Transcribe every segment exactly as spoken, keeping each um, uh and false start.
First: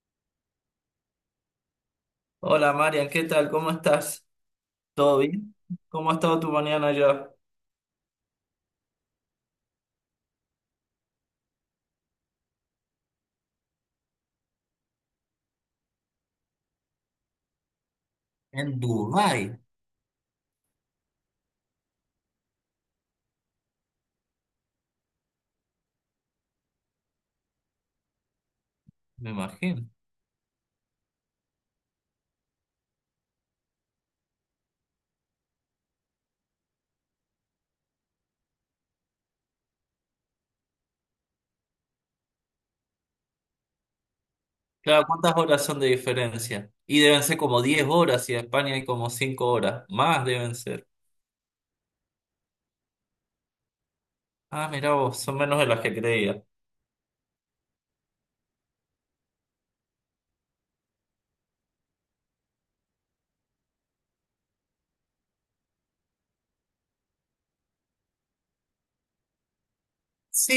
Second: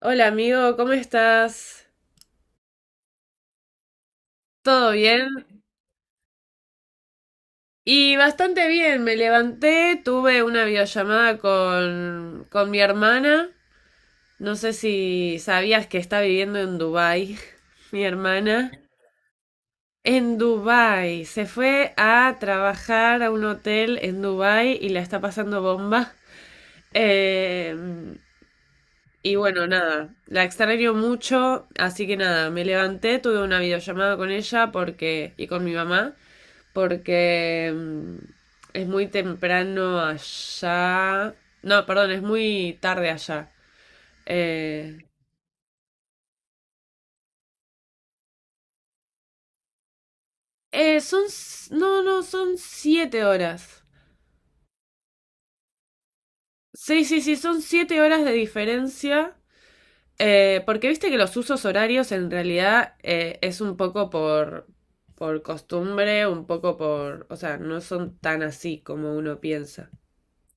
Hola amigo, ¿cómo estás? Hola Marian, ¿qué tal? ¿Cómo estás? ¿Todo ¿Todo bien? bien? ¿Cómo ha estado tu mañana allá? Y bastante bien, me levanté, tuve una videollamada con, con mi hermana. No sé si sabías que está viviendo en Dubái, mi hermana. En Dubái. En Dubái, se fue a trabajar a un hotel en Dubái y la está pasando bomba. Eh, Me y bueno, imagino. nada, la extraño mucho, así que nada, me levanté, tuve una videollamada con ella porque, y con mi mamá. Porque mm, es muy temprano allá. No, perdón, es muy tarde allá. Eh, Claro, ¿cuántas horas son de diferencia? Y deben ser como diez horas y en España hay como cinco horas. Más deben ser. Eh, son... s- No, no, son siete horas. Ah, mirá vos, son menos de las que creía. Sí, sí, sí, son siete horas de diferencia. Eh, porque viste que los usos horarios en realidad, eh, es un poco por, por costumbre, un poco por... O sea, no son tan así como uno piensa. Sí,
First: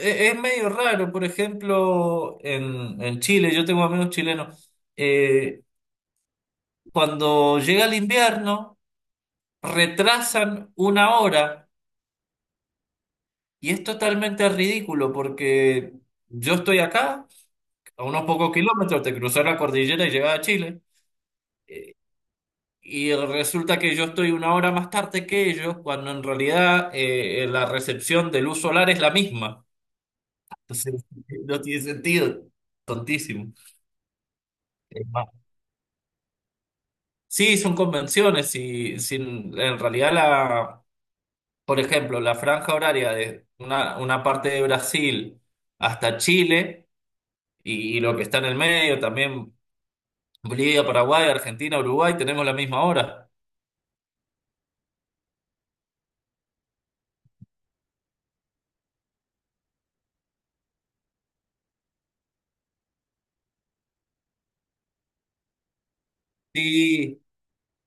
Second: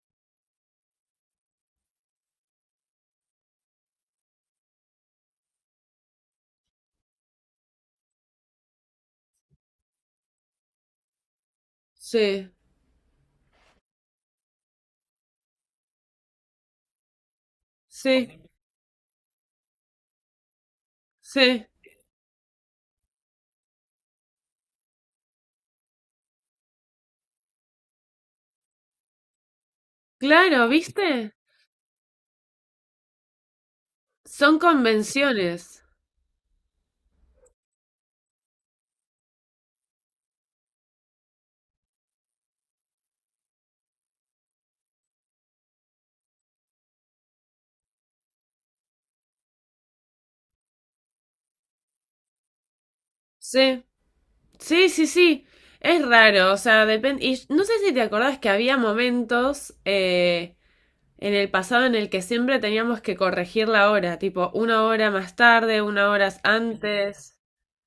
e- es medio raro. Por ejemplo, en, en Chile, yo tengo amigos chilenos. Eh, cuando llega el invierno, retrasan una hora. Sí, Y es totalmente ridículo porque yo estoy acá, a unos sí, pocos kilómetros de cruzar la cordillera y llegar a Chile, sí. eh, y resulta que yo estoy una hora más tarde que ellos, cuando en realidad eh, la recepción de luz solar es la misma. Claro, Entonces, ¿viste? no tiene sentido, tontísimo. Son Es más. convenciones. Sí, son convenciones y sin, en realidad la, por ejemplo, la franja horaria de una, una parte de Brasil hasta Chile y, y lo que está en el medio también Bolivia, Paraguay, Argentina, Uruguay, tenemos la misma hora. Sí, sí, sí, sí. Es raro, o sea, depende. Y no sé si te acordás que había momentos, eh, en el pasado en el que siempre teníamos que corregir la hora, tipo una hora más tarde, una hora Sí, antes.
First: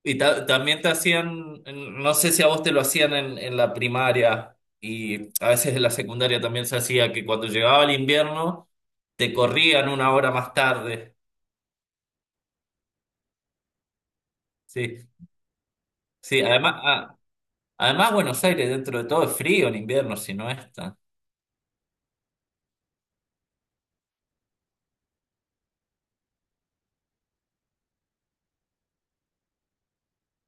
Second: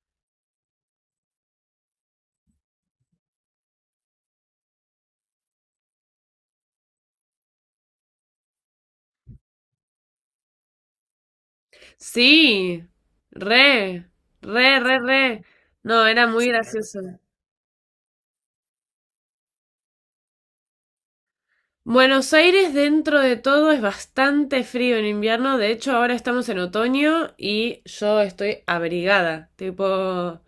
y ta- también te hacían, no sé si a vos te lo hacían en, en la primaria y a veces en la secundaria también se hacía que cuando llegaba el invierno te corrían una hora más tarde. Sí, re, re, re, Sí, re. No, era sí, muy además, gracioso. a- además Buenos Aires dentro de todo es frío en invierno, si no está. Buenos Aires dentro de todo es bastante frío en invierno, de hecho ahora estamos en otoño y yo estoy abrigada, tipo...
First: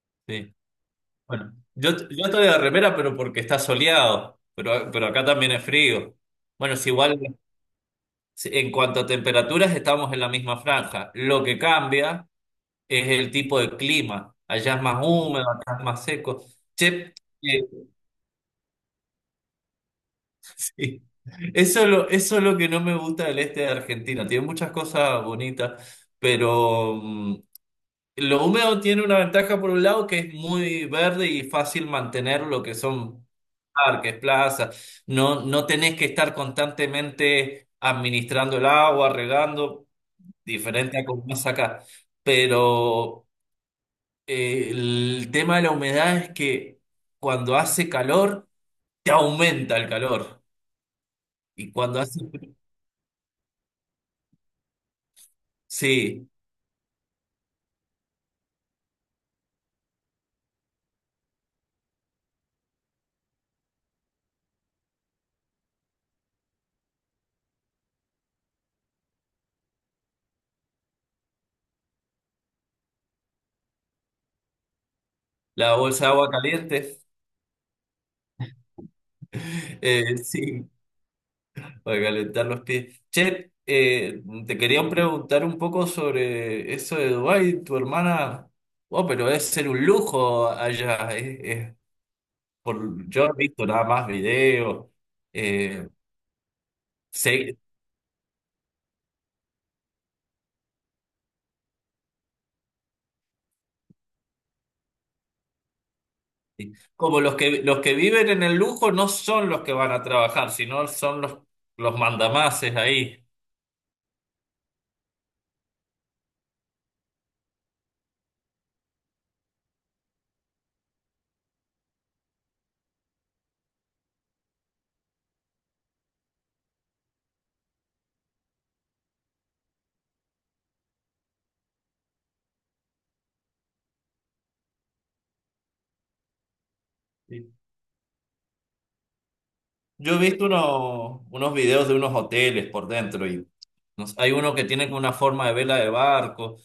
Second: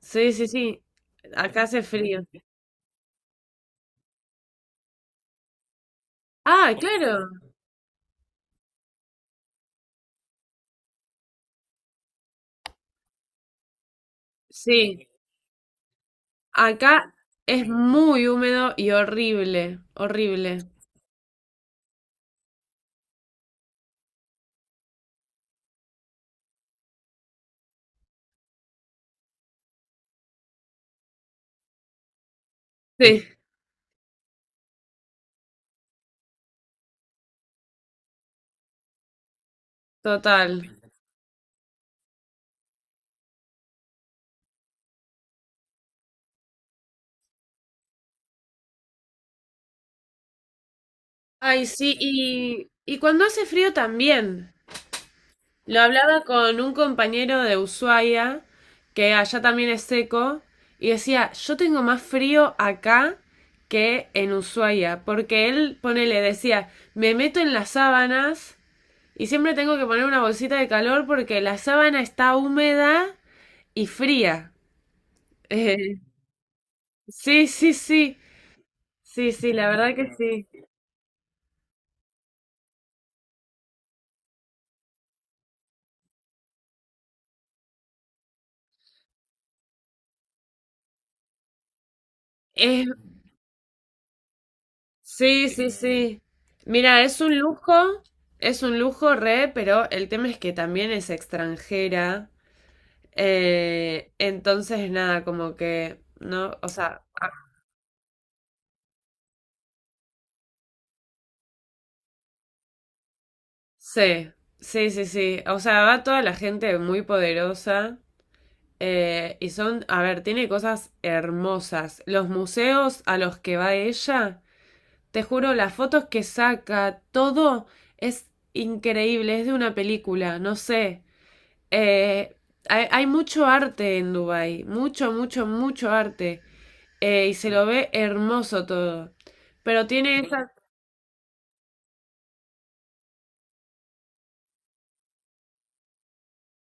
Sí, sí, Sí. sí. Bueno, Acá hace yo, frío. yo estoy de remera, pero porque está soleado, pero, pero acá también es frío. Bueno, Ah, es igual. claro. Sí, en cuanto a temperaturas, estamos en la misma franja. Lo que cambia es el tipo de clima. Allá es más Sí. húmedo, acá es más seco. Che, Acá eh, es muy húmedo y horrible. Horrible. sí. Eso es lo, eso es lo que no me gusta del este de Argentina. Tiene muchas cosas bonitas, pero mm, lo húmedo tiene una ventaja por un lado que es muy verde y fácil mantener lo que Sí, son parques, plazas. No, no tenés que estar constantemente administrando el agua, regando. total. Diferente a como más acá. Pero eh, el tema de la humedad es que cuando hace calor, te aumenta el calor. Ay, Y sí. cuando hace frío, Y, y cuando hace frío también. Lo hablaba sí, con un compañero de Ushuaia, que allá también es seco, y decía, yo tengo más frío acá que en Ushuaia, porque él, ponele, decía, me meto en las sábanas. Y siempre tengo que poner una bolsita de calor porque la sábana está húmeda y fría. la Eh, bolsa de agua caliente, sí, sí, sí. Sí, sí, la verdad que eh, sí. sí, para calentar los pies. Che, eh, te quería preguntar un poco sobre eso de Dubái, tu hermana. Oh, pero debe ser un lujo allá. eh, eh, Es, por, Yo he visto nada más videos. sí, sí, eh, sí. Mira, es un Sé. lujo, es un lujo re, pero el tema es que también es extranjera. Eh, entonces, nada, como que, no, o sea, Como ah, los que, los que viven en el lujo no son los que van a trabajar, sino son los, los mandamases ahí. sí, sí, sí, sí. O sea, va toda la gente muy poderosa. Eh, y son, a ver, tiene cosas hermosas. Los museos a los que va ella, te juro, las fotos que saca, todo es increíble, es de una película, no sé. Eh, hay, hay mucho arte en Dubái, mucho, mucho, mucho arte. Eh, y se Sí. lo ve hermoso todo. Pero Yo he tiene visto esa... unos, unos videos de unos hoteles por dentro y no sé, hay uno que tiene como una forma de vela de barco.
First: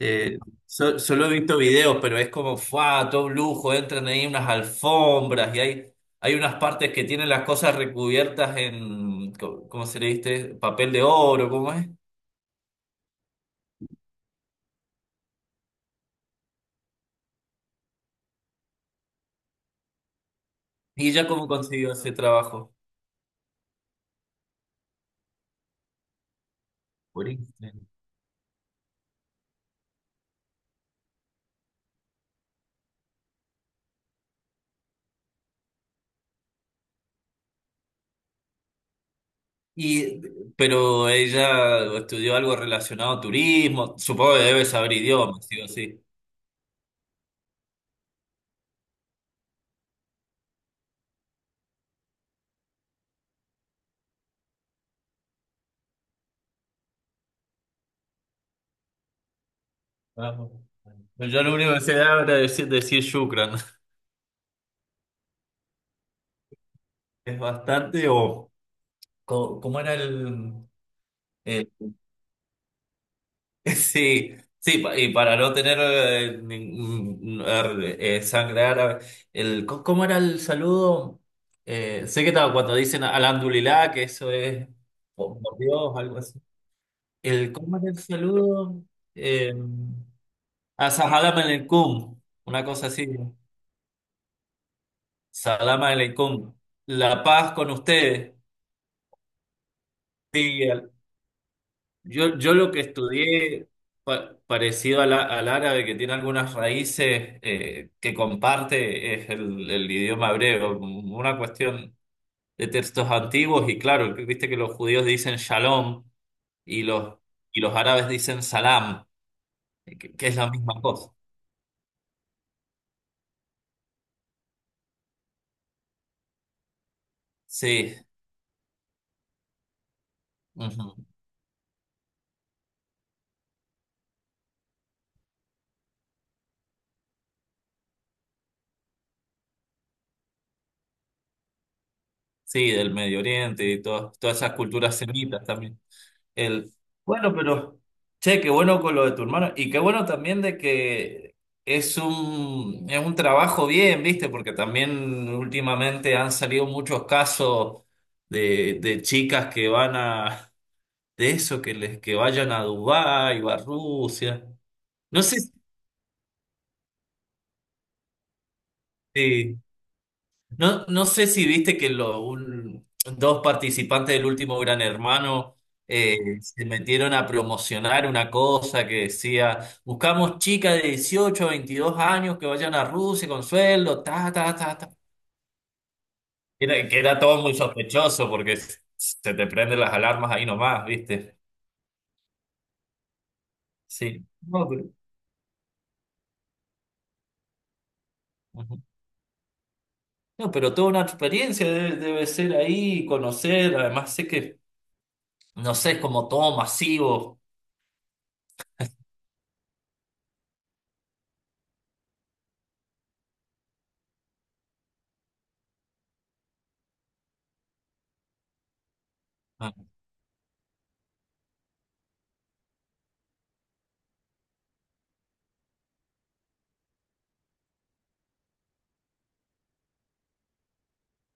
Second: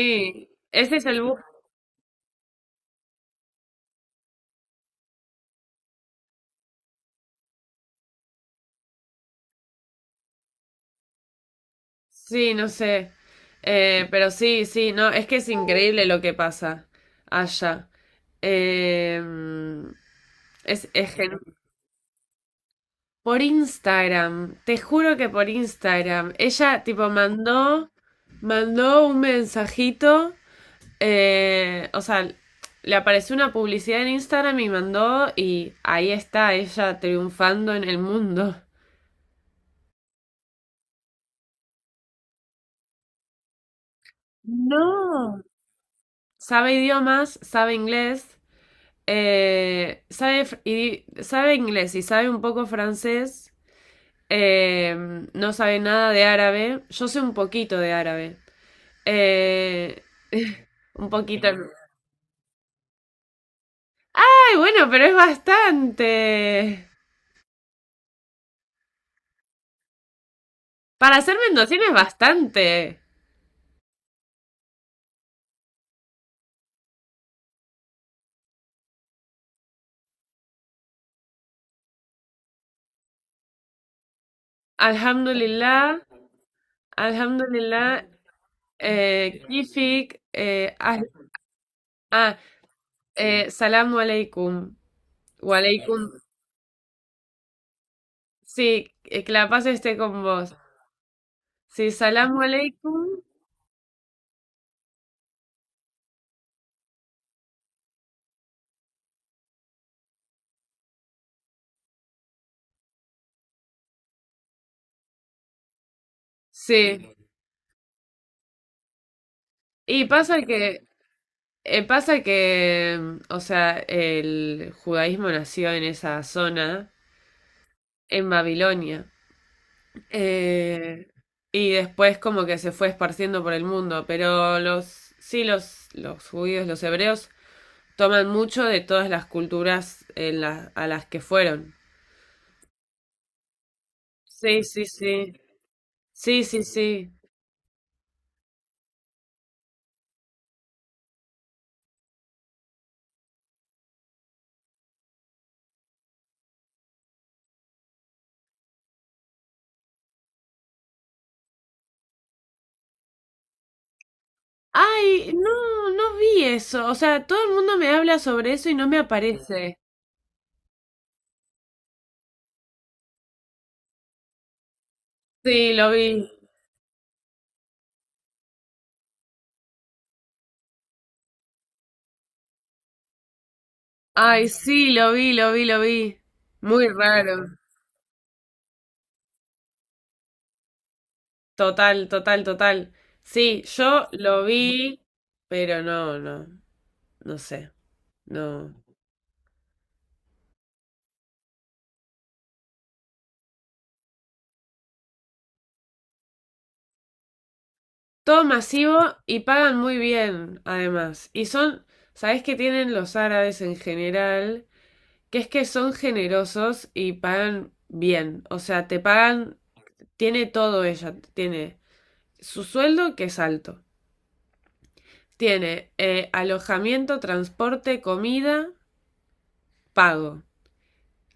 Eh, ese so- es el. Solo he visto videos, pero es como, ¡fua! Todo un lujo, entran ahí unas alfombras y hay, hay unas partes que tienen las cosas recubiertas en, co- ¿cómo se le dice? Papel de oro, ¿cómo es? Sí, no sé. Eh, pero sí, sí, no, es que es increíble lo que pasa allá. Eh, es, es Y ya gen- cómo consiguió ese trabajo. por Instagram, te juro que por Instagram. Ella tipo Buenísimo. mandó, mandó un mensajito, eh, o sea, le apareció una publicidad en Instagram y mandó y ahí está ella triunfando en el mundo. Y, pero ella estudió algo relacionado a turismo, supongo que debe saber No. idiomas, sí o sí. Sabe idiomas, sabe inglés. Eh, sabe, fr- y, sabe inglés y sabe un poco francés. Eh, no sabe nada de árabe. Yo sé un poquito de árabe. Eh, Vamos. un Yo poquito. lo Ay, único que sé era decir, decir shukran. bueno, pero es bastante. Es bastante, o co- ¿cómo era el, Para ser el-? mendocino es bastante. Sí, sí, pa- y para no tener eh, ningún- er, eh, sangre árabe, el, co- ¿cómo era el saludo? Eh, sé que estaba cuando dicen alhamdulillah, que eso es por, por Dios, Alhamdulillah. algo así. El, ¿cómo era el Alhamdulillah. saludo? Eh, Em, Kifik. Eh, Ah, ah, Salam aleikum, ah, una cosa así. Eh, salamu alaikum. Wa Salam alaikum. aleikum. La paz con ustedes. Sí, eh, que la paz esté con vos. Sí, al- Sí, yo, salamu yo lo que alaikum. estudié pa- parecido al, a- al árabe, que tiene algunas raíces eh, que comparte, es el, el idioma hebreo. Una cuestión de textos antiguos y claro, que viste que los judíos dicen shalom y Sí, los, y los árabes dicen salam, que, y que es pasa la misma que, cosa. eh, pasa que, mm, o sea, el judaísmo nació en esa zona, Sí, en Babilonia, ujú. eh, y después como que se fue esparciendo por el mundo, pero los, sí, los, los judíos, los hebreos, toman mucho de todas las culturas en la- a las que fueron. Sí, del Medio Oriente y todas todas esas Sí, sí, culturas sí, semitas también. sí, sí, El, sí. bueno, pero, che, qué bueno con lo de tu hermano y qué bueno también de que es un, es un trabajo bien, ¿viste? Porque también últimamente han salido muchos casos de, de chicas que van a, de eso, que les, que vayan a Dubái o a Rusia. No Ay, sé no, no vi eso, o sea, todo el mundo me habla sobre eso y no me si. aparece. No, no sé si viste que lo- un- dos participantes del último Gran Hermano Sí, lo eh, vi. se metieron a promocionar una cosa que decía, buscamos chicas de dieciocho a veintidós años que vayan a Rusia con sueldo, ta, Ay, ta, ta, ta. sí, lo vi, lo vi, lo vi. Era- Muy que era todo raro. muy sospechoso porque s- se te prenden las alarmas ahí nomás, ¿viste? Total, total, total. Sí, yo Sí. lo No, pero, vi, pero no, no, no sé, no. ujú. No, pero toda una experiencia debe, debe ser ahí, conocer, además sé que, no sé, es como todo masivo. Todo masivo y pagan muy bien, además. Y son, ¿sabés qué tienen los árabes en general? Que es que son generosos y pagan bien. O sea, te pagan, tiene todo ella. Tiene su sueldo, que es alto. Tiene eh, alojamiento, transporte, comida, pago.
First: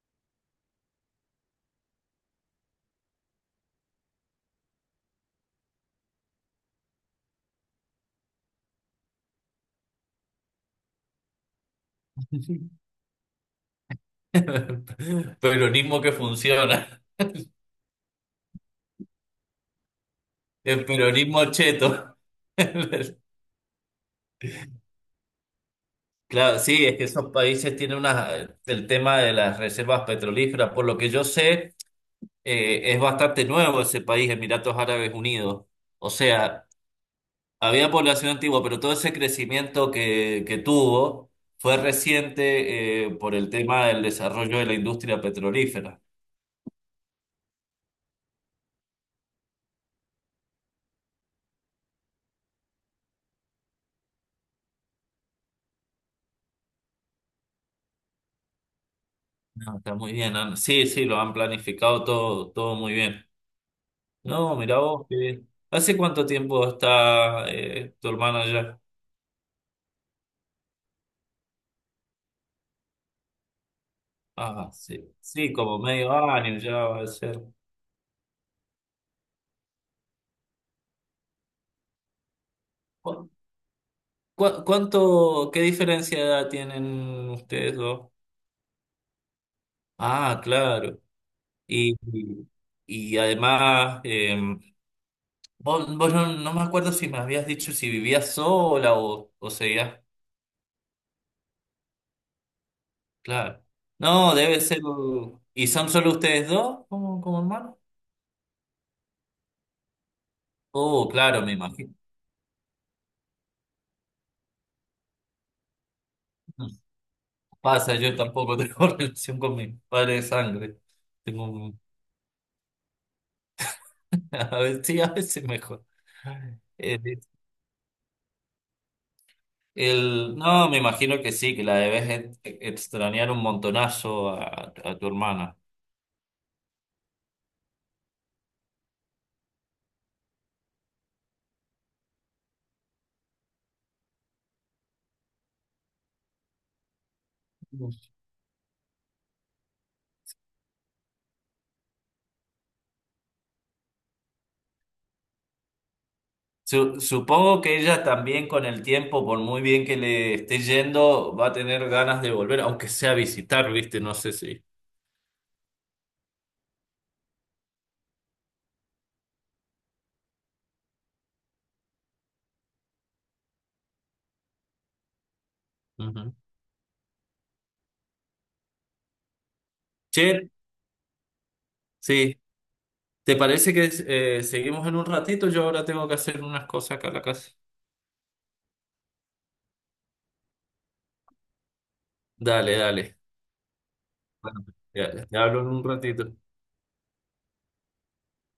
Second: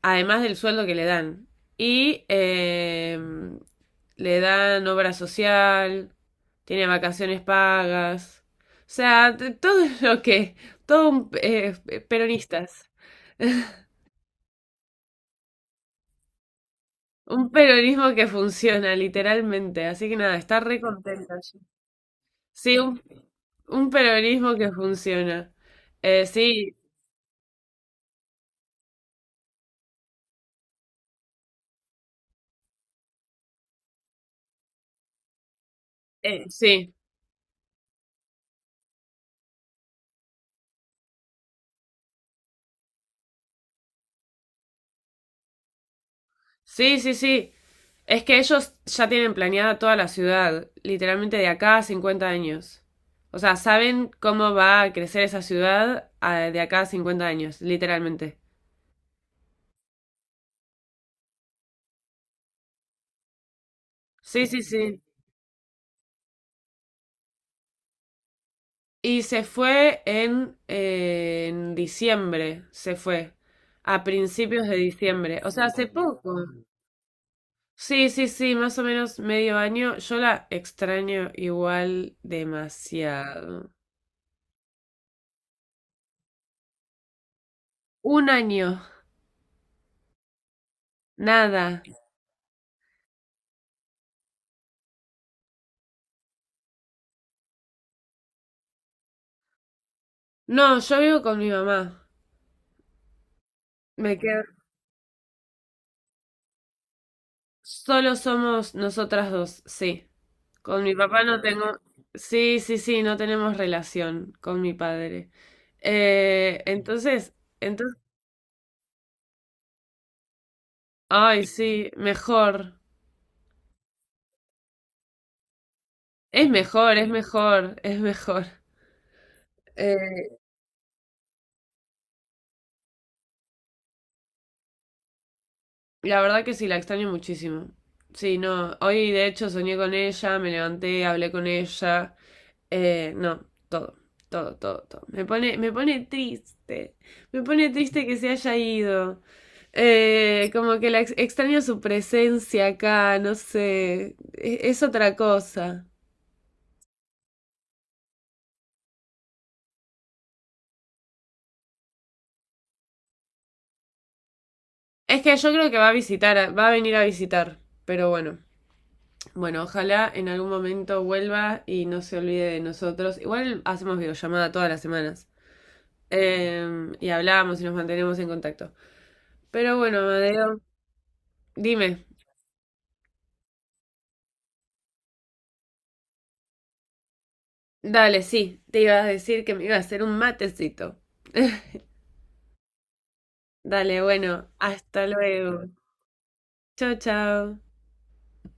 Además del sueldo que le dan. Y eh, le dan obra social, tiene vacaciones pagas. O sea, t- todo lo que, todo un, eh, peronistas. Peronismo que funciona. Un peronismo que funciona, literalmente. Así que nada, está re El contenta. peronismo cheto. Sí, un, un peronismo que funciona. Eh, Claro, sí, sí, es que esos países tienen unas, el tema de las reservas petrolíferas, por lo que yo sé, eh, es bastante nuevo ese país, Emiratos Árabes Unidos. O eh, sea, sí, había población antigua, pero todo ese crecimiento que, que tuvo fue reciente, eh, por el tema del desarrollo de la industria petrolífera. sí, sí, sí. Es que ellos ya tienen planeada toda la ciudad, literalmente de acá a cincuenta años. O sea, saben cómo va a crecer esa ciudad, eh, de acá a cincuenta años, literalmente. No, está muy bien. han- Sí, sí, lo han planificado todo, todo muy bien. Sí, No, sí, mira sí. vos, qué bien. ¿Hace cuánto tiempo está eh, tu hermana allá? Y se fue en, eh, en diciembre, se fue. A principios Ah, de sí, diciembre. O sí, sea, como hace medio poco. año ya va a ser. Sí, sí, sí, más o menos medio año. Yo la extraño igual ¿Cu- demasiado. cu- cuánto, qué diferencia de edad tienen ustedes dos? Un año, Ah, claro. nada. Y, y, y además, eh, vos, vos no, no me acuerdo si me habías dicho si vivías sola o, o seguías. No, yo vivo con mi mamá. Claro. Me No, quedo. debe ser. ¿Y son solo ustedes dos como, como hermanos? Solo somos nosotras dos, sí. Con mi Oh, papá no claro, me tengo... imagino. Sí, sí, sí, no tenemos relación con mi padre. Eh, entonces, Pasa, entonces... yo tampoco tengo relación con mi padre de sangre. Tengo Ay, un- sí, mejor. A veces, sí, a veces mejor. Es mejor, es El, mejor, es mejor. Eh, el- no, me imagino que sí, que la debes ex- extrañar un montonazo a, a tu hermana. la verdad que sí, la extraño muchísimo. Sí, no. Hoy de hecho soñé con ella, me levanté, hablé con ella. Eh, no, todo, todo, todo, todo. Me pone, me pone triste. Me pone triste que se haya ido. Eh, como que la ex- extraño su presencia acá, no sé, e- es, otra cosa. Su- supongo que ella también con el tiempo, por muy bien que le esté yendo, va a tener ganas de volver, aunque sea a visitar, ¿viste? No sé si. Es que yo creo que va a visitar, a- va a venir a visitar, pero bueno, bueno, ojalá en algún momento vuelva y no se olvide de nosotros. Igual hacemos videollamada todas las semanas. Ujú. Eh, y hablamos y nos mantenemos en contacto. Pero bueno, Che, Amadeo, dime, sí, ¿te parece que eh, seguimos en un ratito? Yo ahora tengo que hacer unas cosas acá en la casa. dale, sí, te iba a decir que me iba a hacer un matecito. Dale, dale. Dale, bueno, Bueno, hasta ya, ya hablo luego. en un ratito. Chao, chao.